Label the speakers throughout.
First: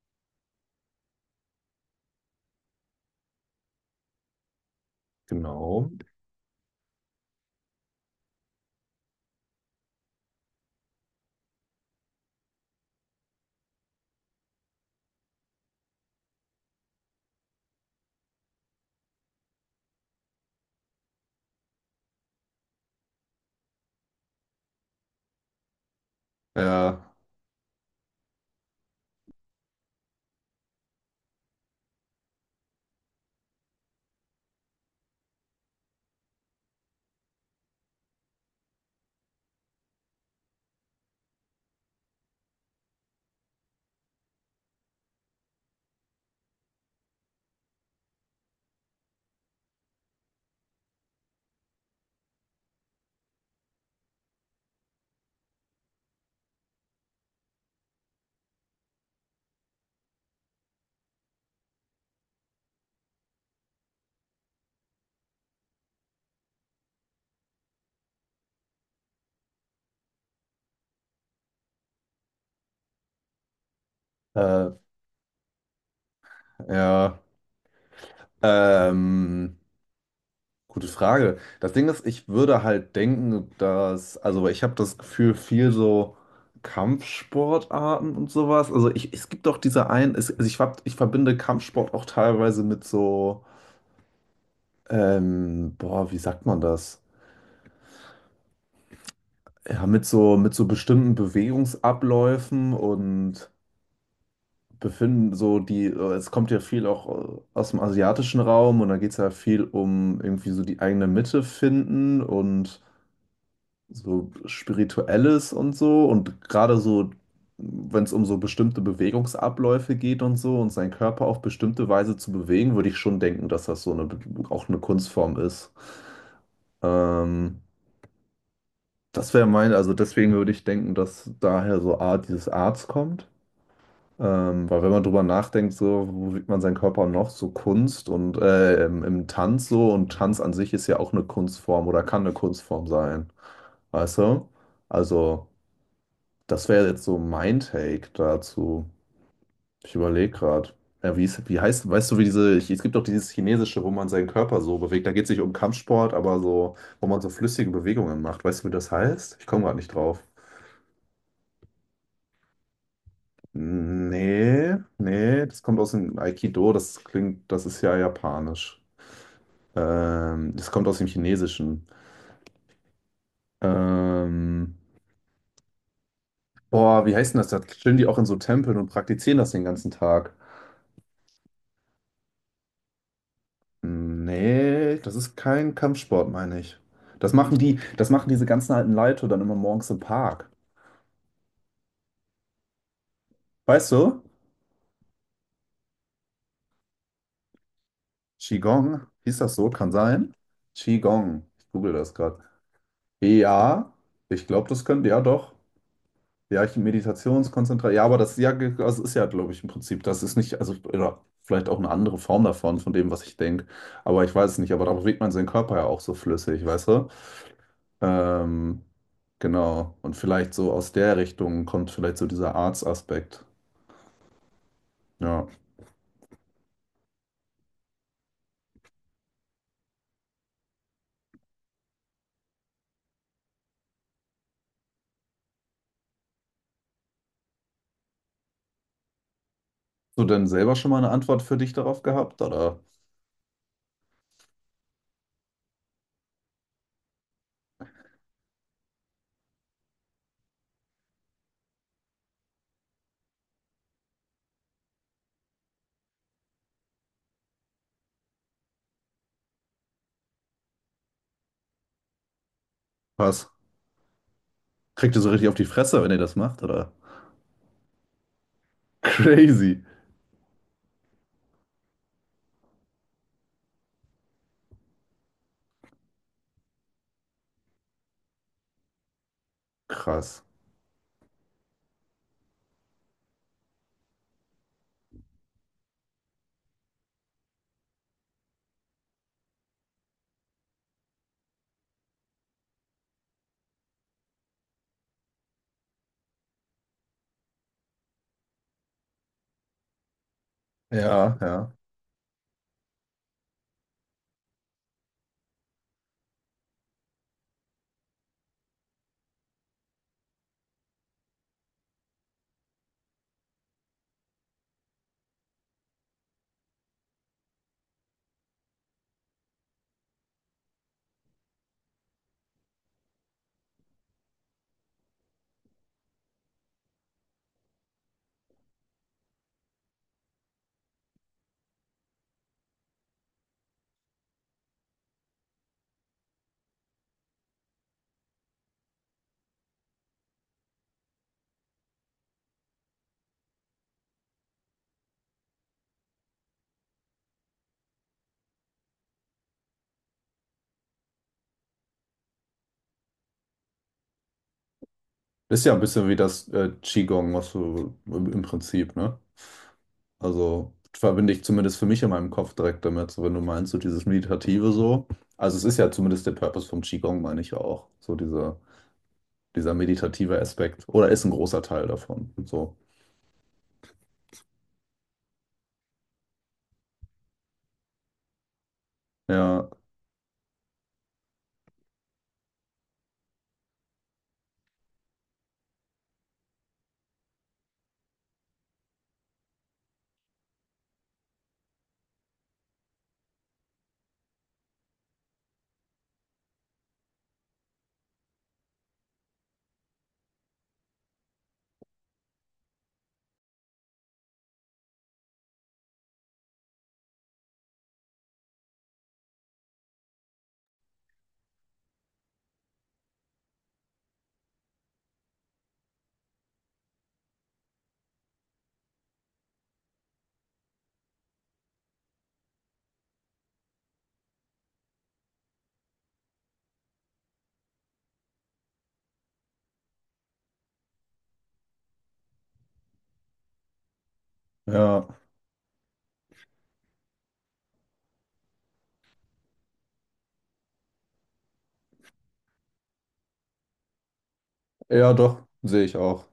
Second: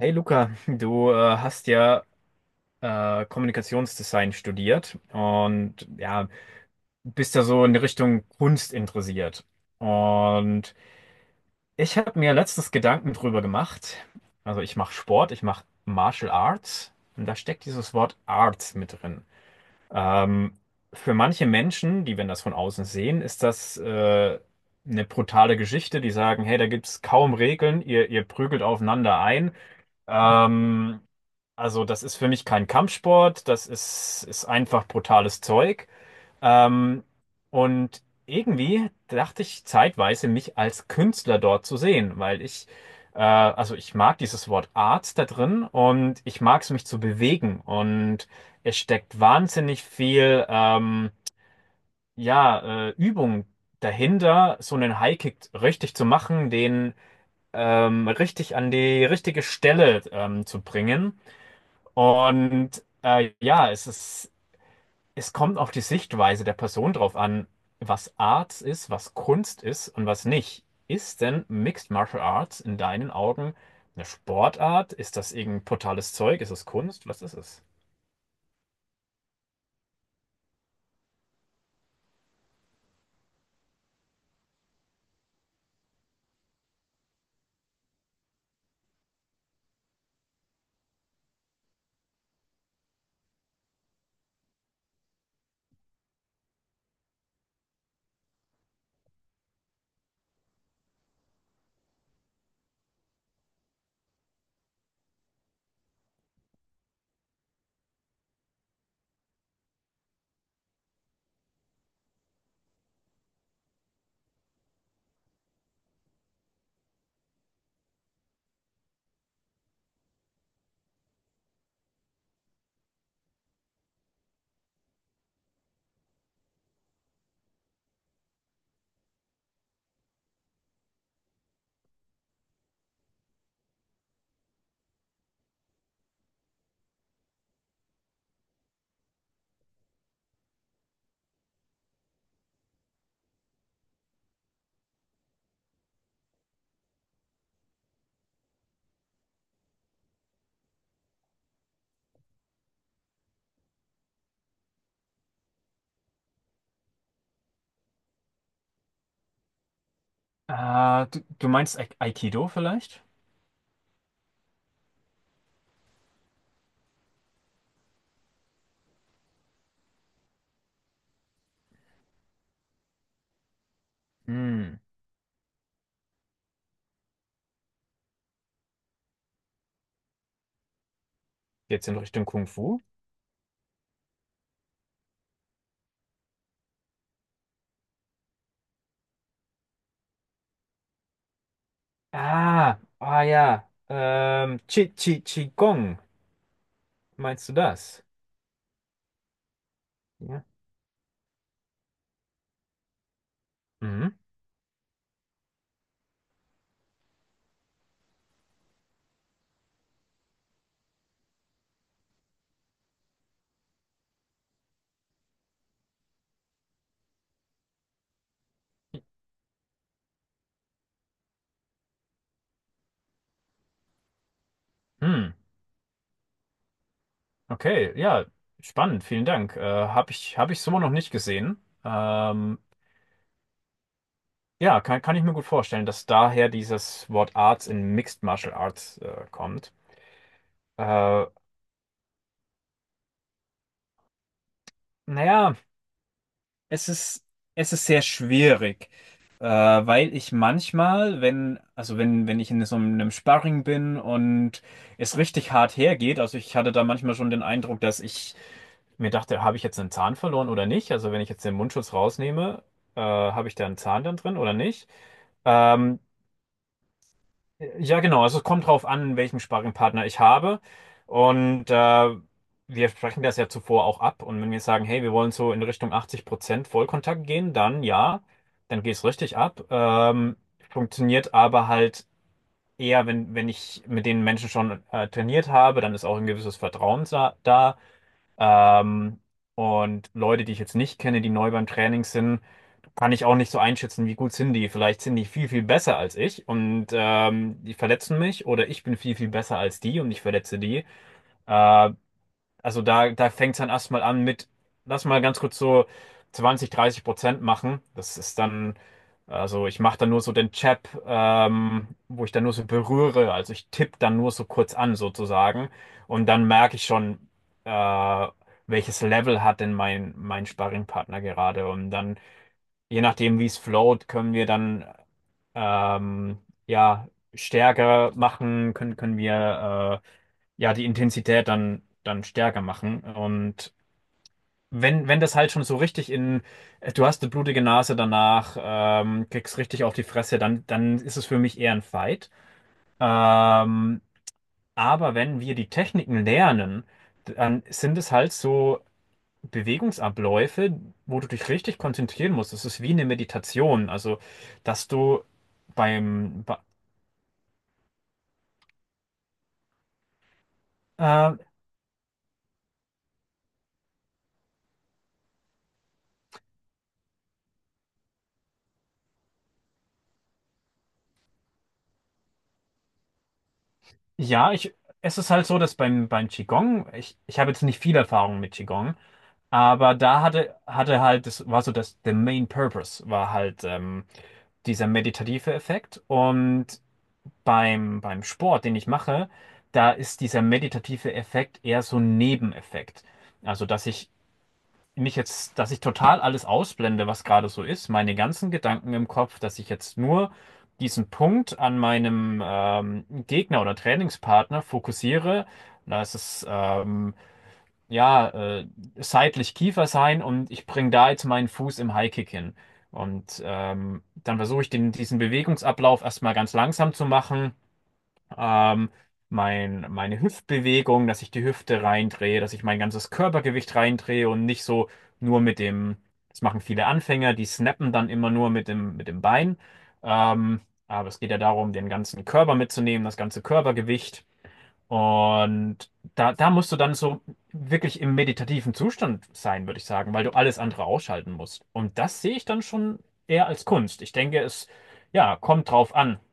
Speaker 1: Hey Luca, du hast ja Kommunikationsdesign studiert und
Speaker 2: Genau.
Speaker 1: ja, bist da so in die Richtung Kunst interessiert. Und ich habe mir letztens Gedanken drüber gemacht. Also ich mache Sport, ich mache Martial Arts und da steckt dieses Wort Arts mit drin. Ähm, für manche Menschen, die, wenn das von außen sehen, ist das eine brutale Geschichte. Die sagen, hey, da gibt es
Speaker 2: Ja,
Speaker 1: kaum Regeln, ihr prügelt aufeinander ein. Mhm. Ähm, also, das ist für mich kein Kampfsport, das ist einfach brutales Zeug. Ähm, und irgendwie dachte ich zeitweise, mich als Künstler dort zu sehen, weil also ich mag dieses Wort Art da drin und ich mag es, mich zu bewegen. Und es steckt wahnsinnig viel, ja, Übung dahinter, so einen Highkick richtig zu machen, den richtig an die richtige Stelle zu bringen. Und es kommt auf die Sichtweise der Person drauf an, was Art ist, was Kunst ist und was nicht. Ist denn Mixed Martial Arts in deinen Augen eine
Speaker 2: äh,
Speaker 1: Sportart? Ist das irgendein brutales Zeug? Ist es Kunst?
Speaker 2: ja.
Speaker 1: Was ist es?
Speaker 2: Ähm, Gute Frage. Das Ding ist, ich würde halt denken, dass, also ich habe das Gefühl, viel so Kampfsportarten und sowas. Also ich, es gibt doch diese einen, es, also ich, ich verbinde Kampfsport auch teilweise mit so, boah, wie sagt man das? Ja, mit so bestimmten Bewegungsabläufen und befinden so die, es kommt ja viel auch aus dem asiatischen Raum und da geht es ja viel um irgendwie so die eigene Mitte finden und so Spirituelles und so und gerade so, wenn es um so bestimmte Bewegungsabläufe geht und so und seinen Körper auf bestimmte Weise zu bewegen, würde ich schon denken, dass das so eine, auch eine Kunstform ist. Ähm, Das wäre mein, also deswegen würde ich denken, dass daher so Art, dieses Arts kommt. Weil wenn man drüber nachdenkt, so, wo wiegt man seinen Körper noch? So Kunst und im Tanz so. Und Tanz an sich ist ja auch eine Kunstform oder kann eine Kunstform sein. Weißt du? Also, das wäre jetzt so mein Take dazu. Ich überlege gerade. Ja, wie heißt, weißt du, wie diese, es gibt doch dieses Chinesische, wo man seinen Körper so bewegt. Da geht es nicht um Kampfsport, aber so, wo man so flüssige Bewegungen macht. Weißt du, wie das heißt? Ich komme gerade nicht drauf.
Speaker 1: Du meinst Aikido vielleicht?
Speaker 2: Nee, das kommt aus dem Aikido, das klingt, das ist ja japanisch. Das kommt aus dem Chinesischen. Ähm,
Speaker 1: Hm.
Speaker 2: Boah, wie heißt denn das? Da stehen die auch in so Tempeln und praktizieren das den ganzen Tag.
Speaker 1: Geht's in Richtung Kung Fu?
Speaker 2: Nee, das ist kein Kampfsport, meine ich. Das machen die, das machen diese ganzen alten Leute dann immer morgens im Park.
Speaker 1: Ah, ah ja.
Speaker 2: Weißt du?
Speaker 1: Chi Chi Qigong. Meinst du das?
Speaker 2: Qigong, hieß das so? Kann sein.
Speaker 1: Ja.
Speaker 2: Qigong. Ich google das gerade. Ja,
Speaker 1: Mhm.
Speaker 2: ich glaube, das könnte, ja doch. Ja, ich Meditationskonzentration. Ja, aber das ja, also ist ja, glaube ich, im Prinzip, das ist nicht, also oder vielleicht auch eine andere Form davon, von dem, was ich denke. Aber ich weiß es nicht. Aber da bewegt man seinen Körper ja auch so flüssig, weißt du? Ähm, genau. Und vielleicht so aus der Richtung kommt vielleicht so dieser Arts-Aspekt.
Speaker 1: Hm.
Speaker 2: Ja.
Speaker 1: Okay, ja, spannend, vielen Dank. Hab ich so noch nicht gesehen. Ähm, ja, kann ich mir gut vorstellen, dass daher dieses Wort Arts in Mixed Martial Arts kommt.
Speaker 2: Hast du denn selber schon mal eine
Speaker 1: Äh,
Speaker 2: Antwort für dich darauf gehabt? Oder
Speaker 1: naja, es ist, es ist sehr schwierig, weil ich manchmal, wenn, also wenn, wenn ich in so einem Sparring bin und es richtig hart hergeht, also ich hatte da manchmal schon den Eindruck, dass ich mir dachte, habe ich jetzt einen Zahn verloren oder nicht? Also wenn ich jetzt den Mundschutz rausnehme,
Speaker 2: was?
Speaker 1: habe ich da einen Zahn dann drin oder nicht?
Speaker 2: Kriegt ihr so richtig auf die
Speaker 1: Ähm,
Speaker 2: Fresse, wenn ihr das macht? Oder?
Speaker 1: ja, genau. Also es kommt drauf an, welchen
Speaker 2: Crazy.
Speaker 1: Sparringpartner ich habe. Und wir sprechen das ja zuvor auch ab. Und wenn wir sagen, hey, wir wollen so in Richtung 80% Vollkontakt gehen, dann ja, dann geht's richtig ab.
Speaker 2: Krass.
Speaker 1: Funktioniert aber halt eher, wenn ich mit den Menschen schon trainiert habe, dann ist auch ein gewisses Vertrauen da. Ähm, und Leute, die ich jetzt nicht kenne, die neu beim Training sind, kann ich auch nicht so einschätzen, wie gut sind die. Vielleicht sind die viel besser als ich und die verletzen mich oder ich bin viel besser als die und ich verletze die.
Speaker 2: Ja. Ja, ja.
Speaker 1: Ähm, also da fängt es dann erstmal an mit, lass mal ganz kurz so 20, 30% machen. Das ist dann, also ich mache dann nur so den Chap, wo ich dann nur so berühre. Also ich tippe dann nur so kurz an sozusagen. Und dann merke ich schon, äh, welches Level hat denn mein Sparringpartner gerade. Und dann je nachdem, wie es float, können wir dann ähm, ja stärker machen, können wir die Intensität dann stärker machen. Und wenn das halt schon so richtig in, du hast eine blutige Nase danach, kriegst richtig auf die Fresse, dann ist es für mich eher ein Fight. Ähm, aber wenn wir die Techniken lernen, dann sind es halt so Bewegungsabläufe, wo du dich richtig konzentrieren musst. Das ist wie eine Meditation. Also, dass du
Speaker 2: Ist ja ein bisschen wie
Speaker 1: beim,
Speaker 2: das
Speaker 1: ba-
Speaker 2: Qigong, was du im Prinzip, ne? Also verbinde
Speaker 1: äh,
Speaker 2: ich zumindest für mich in meinem Kopf direkt damit, so wenn du meinst, so dieses Meditative so. Also es ist ja zumindest der Purpose vom Qigong, meine ich ja auch. So dieser, dieser meditative Aspekt. Oder ist ein großer Teil davon. So.
Speaker 1: ja, es ist halt so, dass beim Qigong, ich habe jetzt nicht viel Erfahrung mit Qigong,
Speaker 2: Ja,
Speaker 1: aber da hatte, hatte halt, das war so dass the main purpose war halt dieser meditative Effekt. Und beim Sport, den ich mache, da ist dieser meditative Effekt eher so ein Nebeneffekt. Also, dass ich total alles ausblende, was gerade so ist, meine ganzen Gedanken im Kopf, dass ich jetzt nur diesen Punkt an meinem Gegner oder Trainingspartner fokussiere. Da ist es ja äh, seitlich Kiefer sein und ich bringe da jetzt meinen Fuß im Highkick hin. Und dann versuche ich diesen Bewegungsablauf erstmal ganz langsam zu machen, ähm, meine Hüftbewegung, dass ich die Hüfte reindrehe, dass ich mein ganzes Körpergewicht reindrehe und nicht so nur mit dem, das machen viele Anfänger, die snappen dann immer nur mit dem Bein. Ähm, aber es geht ja darum, den ganzen Körper mitzunehmen, das ganze Körpergewicht.
Speaker 2: ja,
Speaker 1: Und da musst du dann so wirklich im meditativen Zustand sein, würde ich sagen, weil du alles andere ausschalten musst. Und das sehe ich dann schon eher als Kunst.
Speaker 2: ja,
Speaker 1: Ja,
Speaker 2: doch,
Speaker 1: kommt
Speaker 2: sehe
Speaker 1: drauf
Speaker 2: ich
Speaker 1: an.
Speaker 2: auch.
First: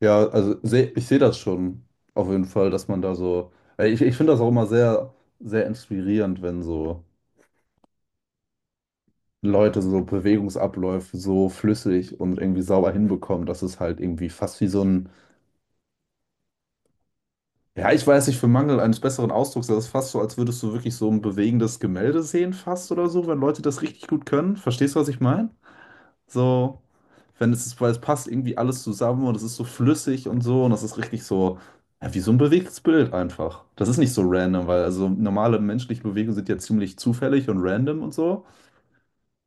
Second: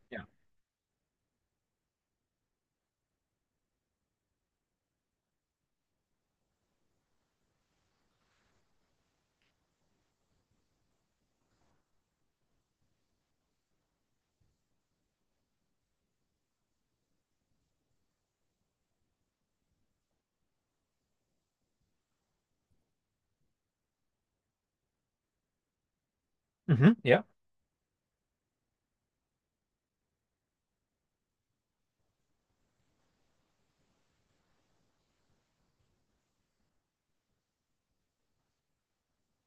Speaker 2: Ja,
Speaker 1: Ja.
Speaker 2: also ich sehe das schon auf jeden Fall, dass man da so. Ich, ich finde das auch immer sehr, sehr inspirierend, wenn so Leute so Bewegungsabläufe so flüssig und irgendwie sauber hinbekommen, dass es halt irgendwie fast wie so ein Ja, ich weiß nicht, für Mangel eines besseren Ausdrucks, das ist fast so, als würdest du wirklich so ein bewegendes Gemälde sehen, fast oder so, wenn Leute das richtig gut können. Verstehst du, was ich meine? So,
Speaker 1: Mhm, ja.
Speaker 2: wenn es ist, weil es passt irgendwie alles zusammen und es ist so flüssig und so und das ist richtig so, ja, wie so ein bewegtes Bild einfach. Das ist nicht so random, weil also normale menschliche Bewegungen sind ja ziemlich zufällig und random und so.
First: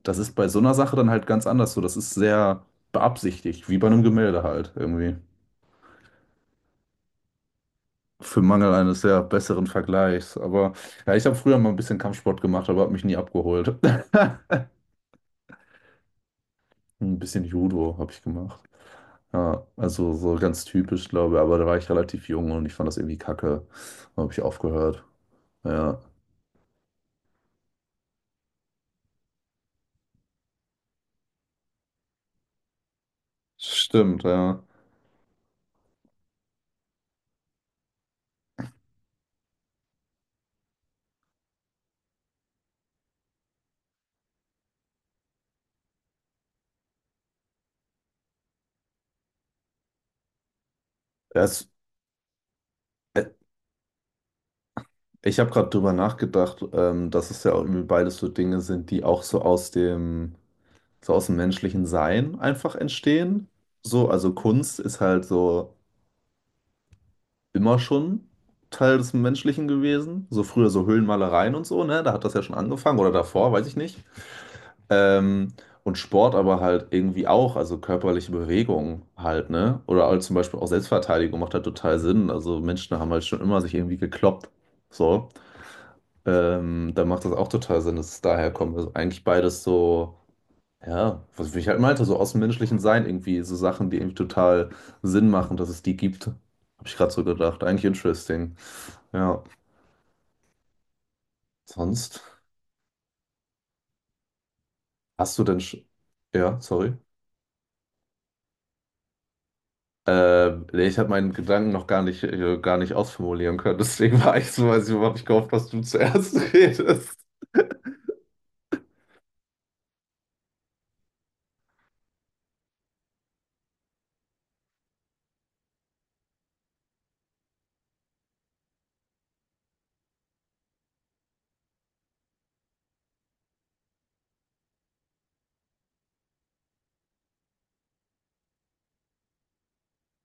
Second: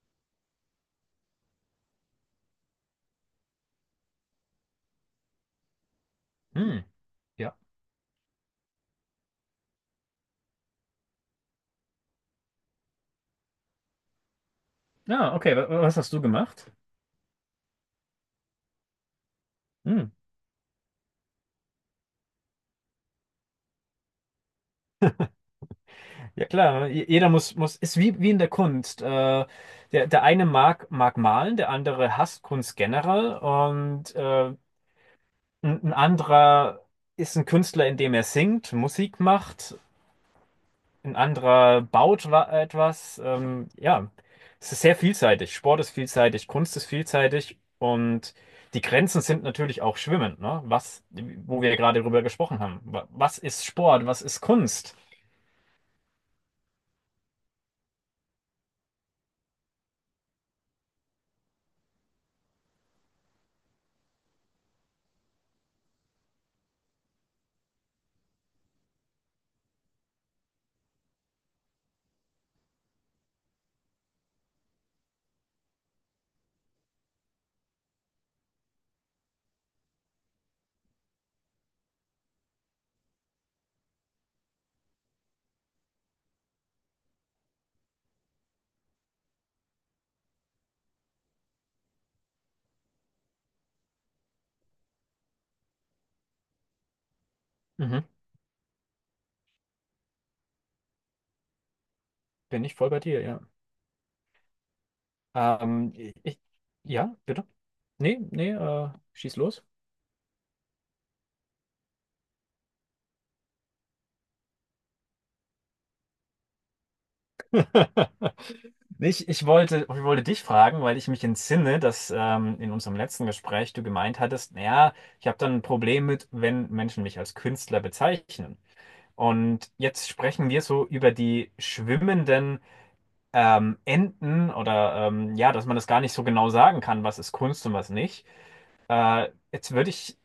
Speaker 2: Das ist bei so einer Sache dann halt ganz anders so. Das ist sehr beabsichtigt, wie bei einem Gemälde halt irgendwie.
Speaker 1: Hm, ja.
Speaker 2: Für Mangel eines sehr besseren Vergleichs. Aber ja, ich habe früher mal ein bisschen Kampfsport gemacht, aber habe mich nie abgeholt.
Speaker 1: Ja, okay. Was hast du gemacht?
Speaker 2: Ein bisschen Judo habe ich gemacht. Ja,
Speaker 1: Hm.
Speaker 2: also so ganz typisch, glaube ich. Aber da war ich relativ jung und ich fand das irgendwie kacke. Da habe ich aufgehört. Ja,
Speaker 1: Ja klar, ne? Jeder ist wie in der Kunst. Der eine mag malen, der andere hasst Kunst generell und
Speaker 2: stimmt,
Speaker 1: äh,
Speaker 2: ja.
Speaker 1: ein, ein anderer ist ein Künstler, indem er singt, Musik macht, ein anderer baut etwas. Ja, es ist sehr vielseitig. Sport ist vielseitig, Kunst ist vielseitig und die Grenzen sind natürlich auch schwimmend, ne? Wo
Speaker 2: Das,
Speaker 1: wir gerade drüber gesprochen haben.
Speaker 2: äh,
Speaker 1: Was ist Sport? Was ist Kunst?
Speaker 2: Ich habe gerade drüber nachgedacht, dass es ja auch irgendwie beides so Dinge sind, die auch so aus dem menschlichen Sein einfach entstehen. So, also Kunst ist halt so. Immer schon Teil des Menschlichen gewesen. So früher so Höhlenmalereien und so, ne? Da hat das ja schon angefangen oder davor, weiß ich nicht. Ähm, und Sport aber halt irgendwie auch, also körperliche Bewegung halt, ne? Oder halt zum Beispiel auch Selbstverteidigung macht halt total Sinn. Also Menschen haben halt schon immer sich irgendwie gekloppt. So. Da macht das auch total Sinn, dass es daher kommt. Also eigentlich beides so. Ja, was ich halt meinte, so aus dem menschlichen Sein irgendwie, so Sachen, die irgendwie total Sinn machen, dass es die gibt. Habe ich gerade so gedacht. Eigentlich
Speaker 1: Mhm.
Speaker 2: interesting. Ja, sonst
Speaker 1: Bin ich voll bei dir, ja.
Speaker 2: hast du denn sch
Speaker 1: Ähm, ich,
Speaker 2: ja, sorry.
Speaker 1: ja, bitte? Nee, nee, schieß los.
Speaker 2: Nee, ich habe meinen Gedanken noch gar nicht ausformulieren können, deswegen war ich so, weiß ich, habe ich gehofft, dass du zuerst redest.
Speaker 1: Ich wollte dich fragen, weil ich mich entsinne, dass in unserem letzten Gespräch du gemeint hattest, naja, ich habe dann ein Problem mit, wenn Menschen mich als Künstler bezeichnen. Und jetzt sprechen wir so über die schwimmenden Enden oder ja, dass man das gar nicht so genau sagen kann, was ist Kunst und was nicht. Jetzt würde ich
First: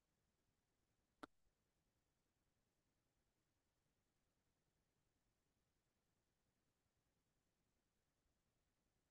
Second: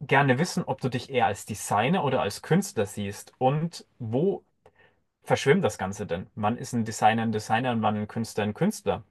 Speaker 1: gerne wissen, ob du dich eher als Designer oder als Künstler siehst und wo verschwimmt das Ganze denn? Wann ist ein Designer und wann ein Künstler ein Künstler?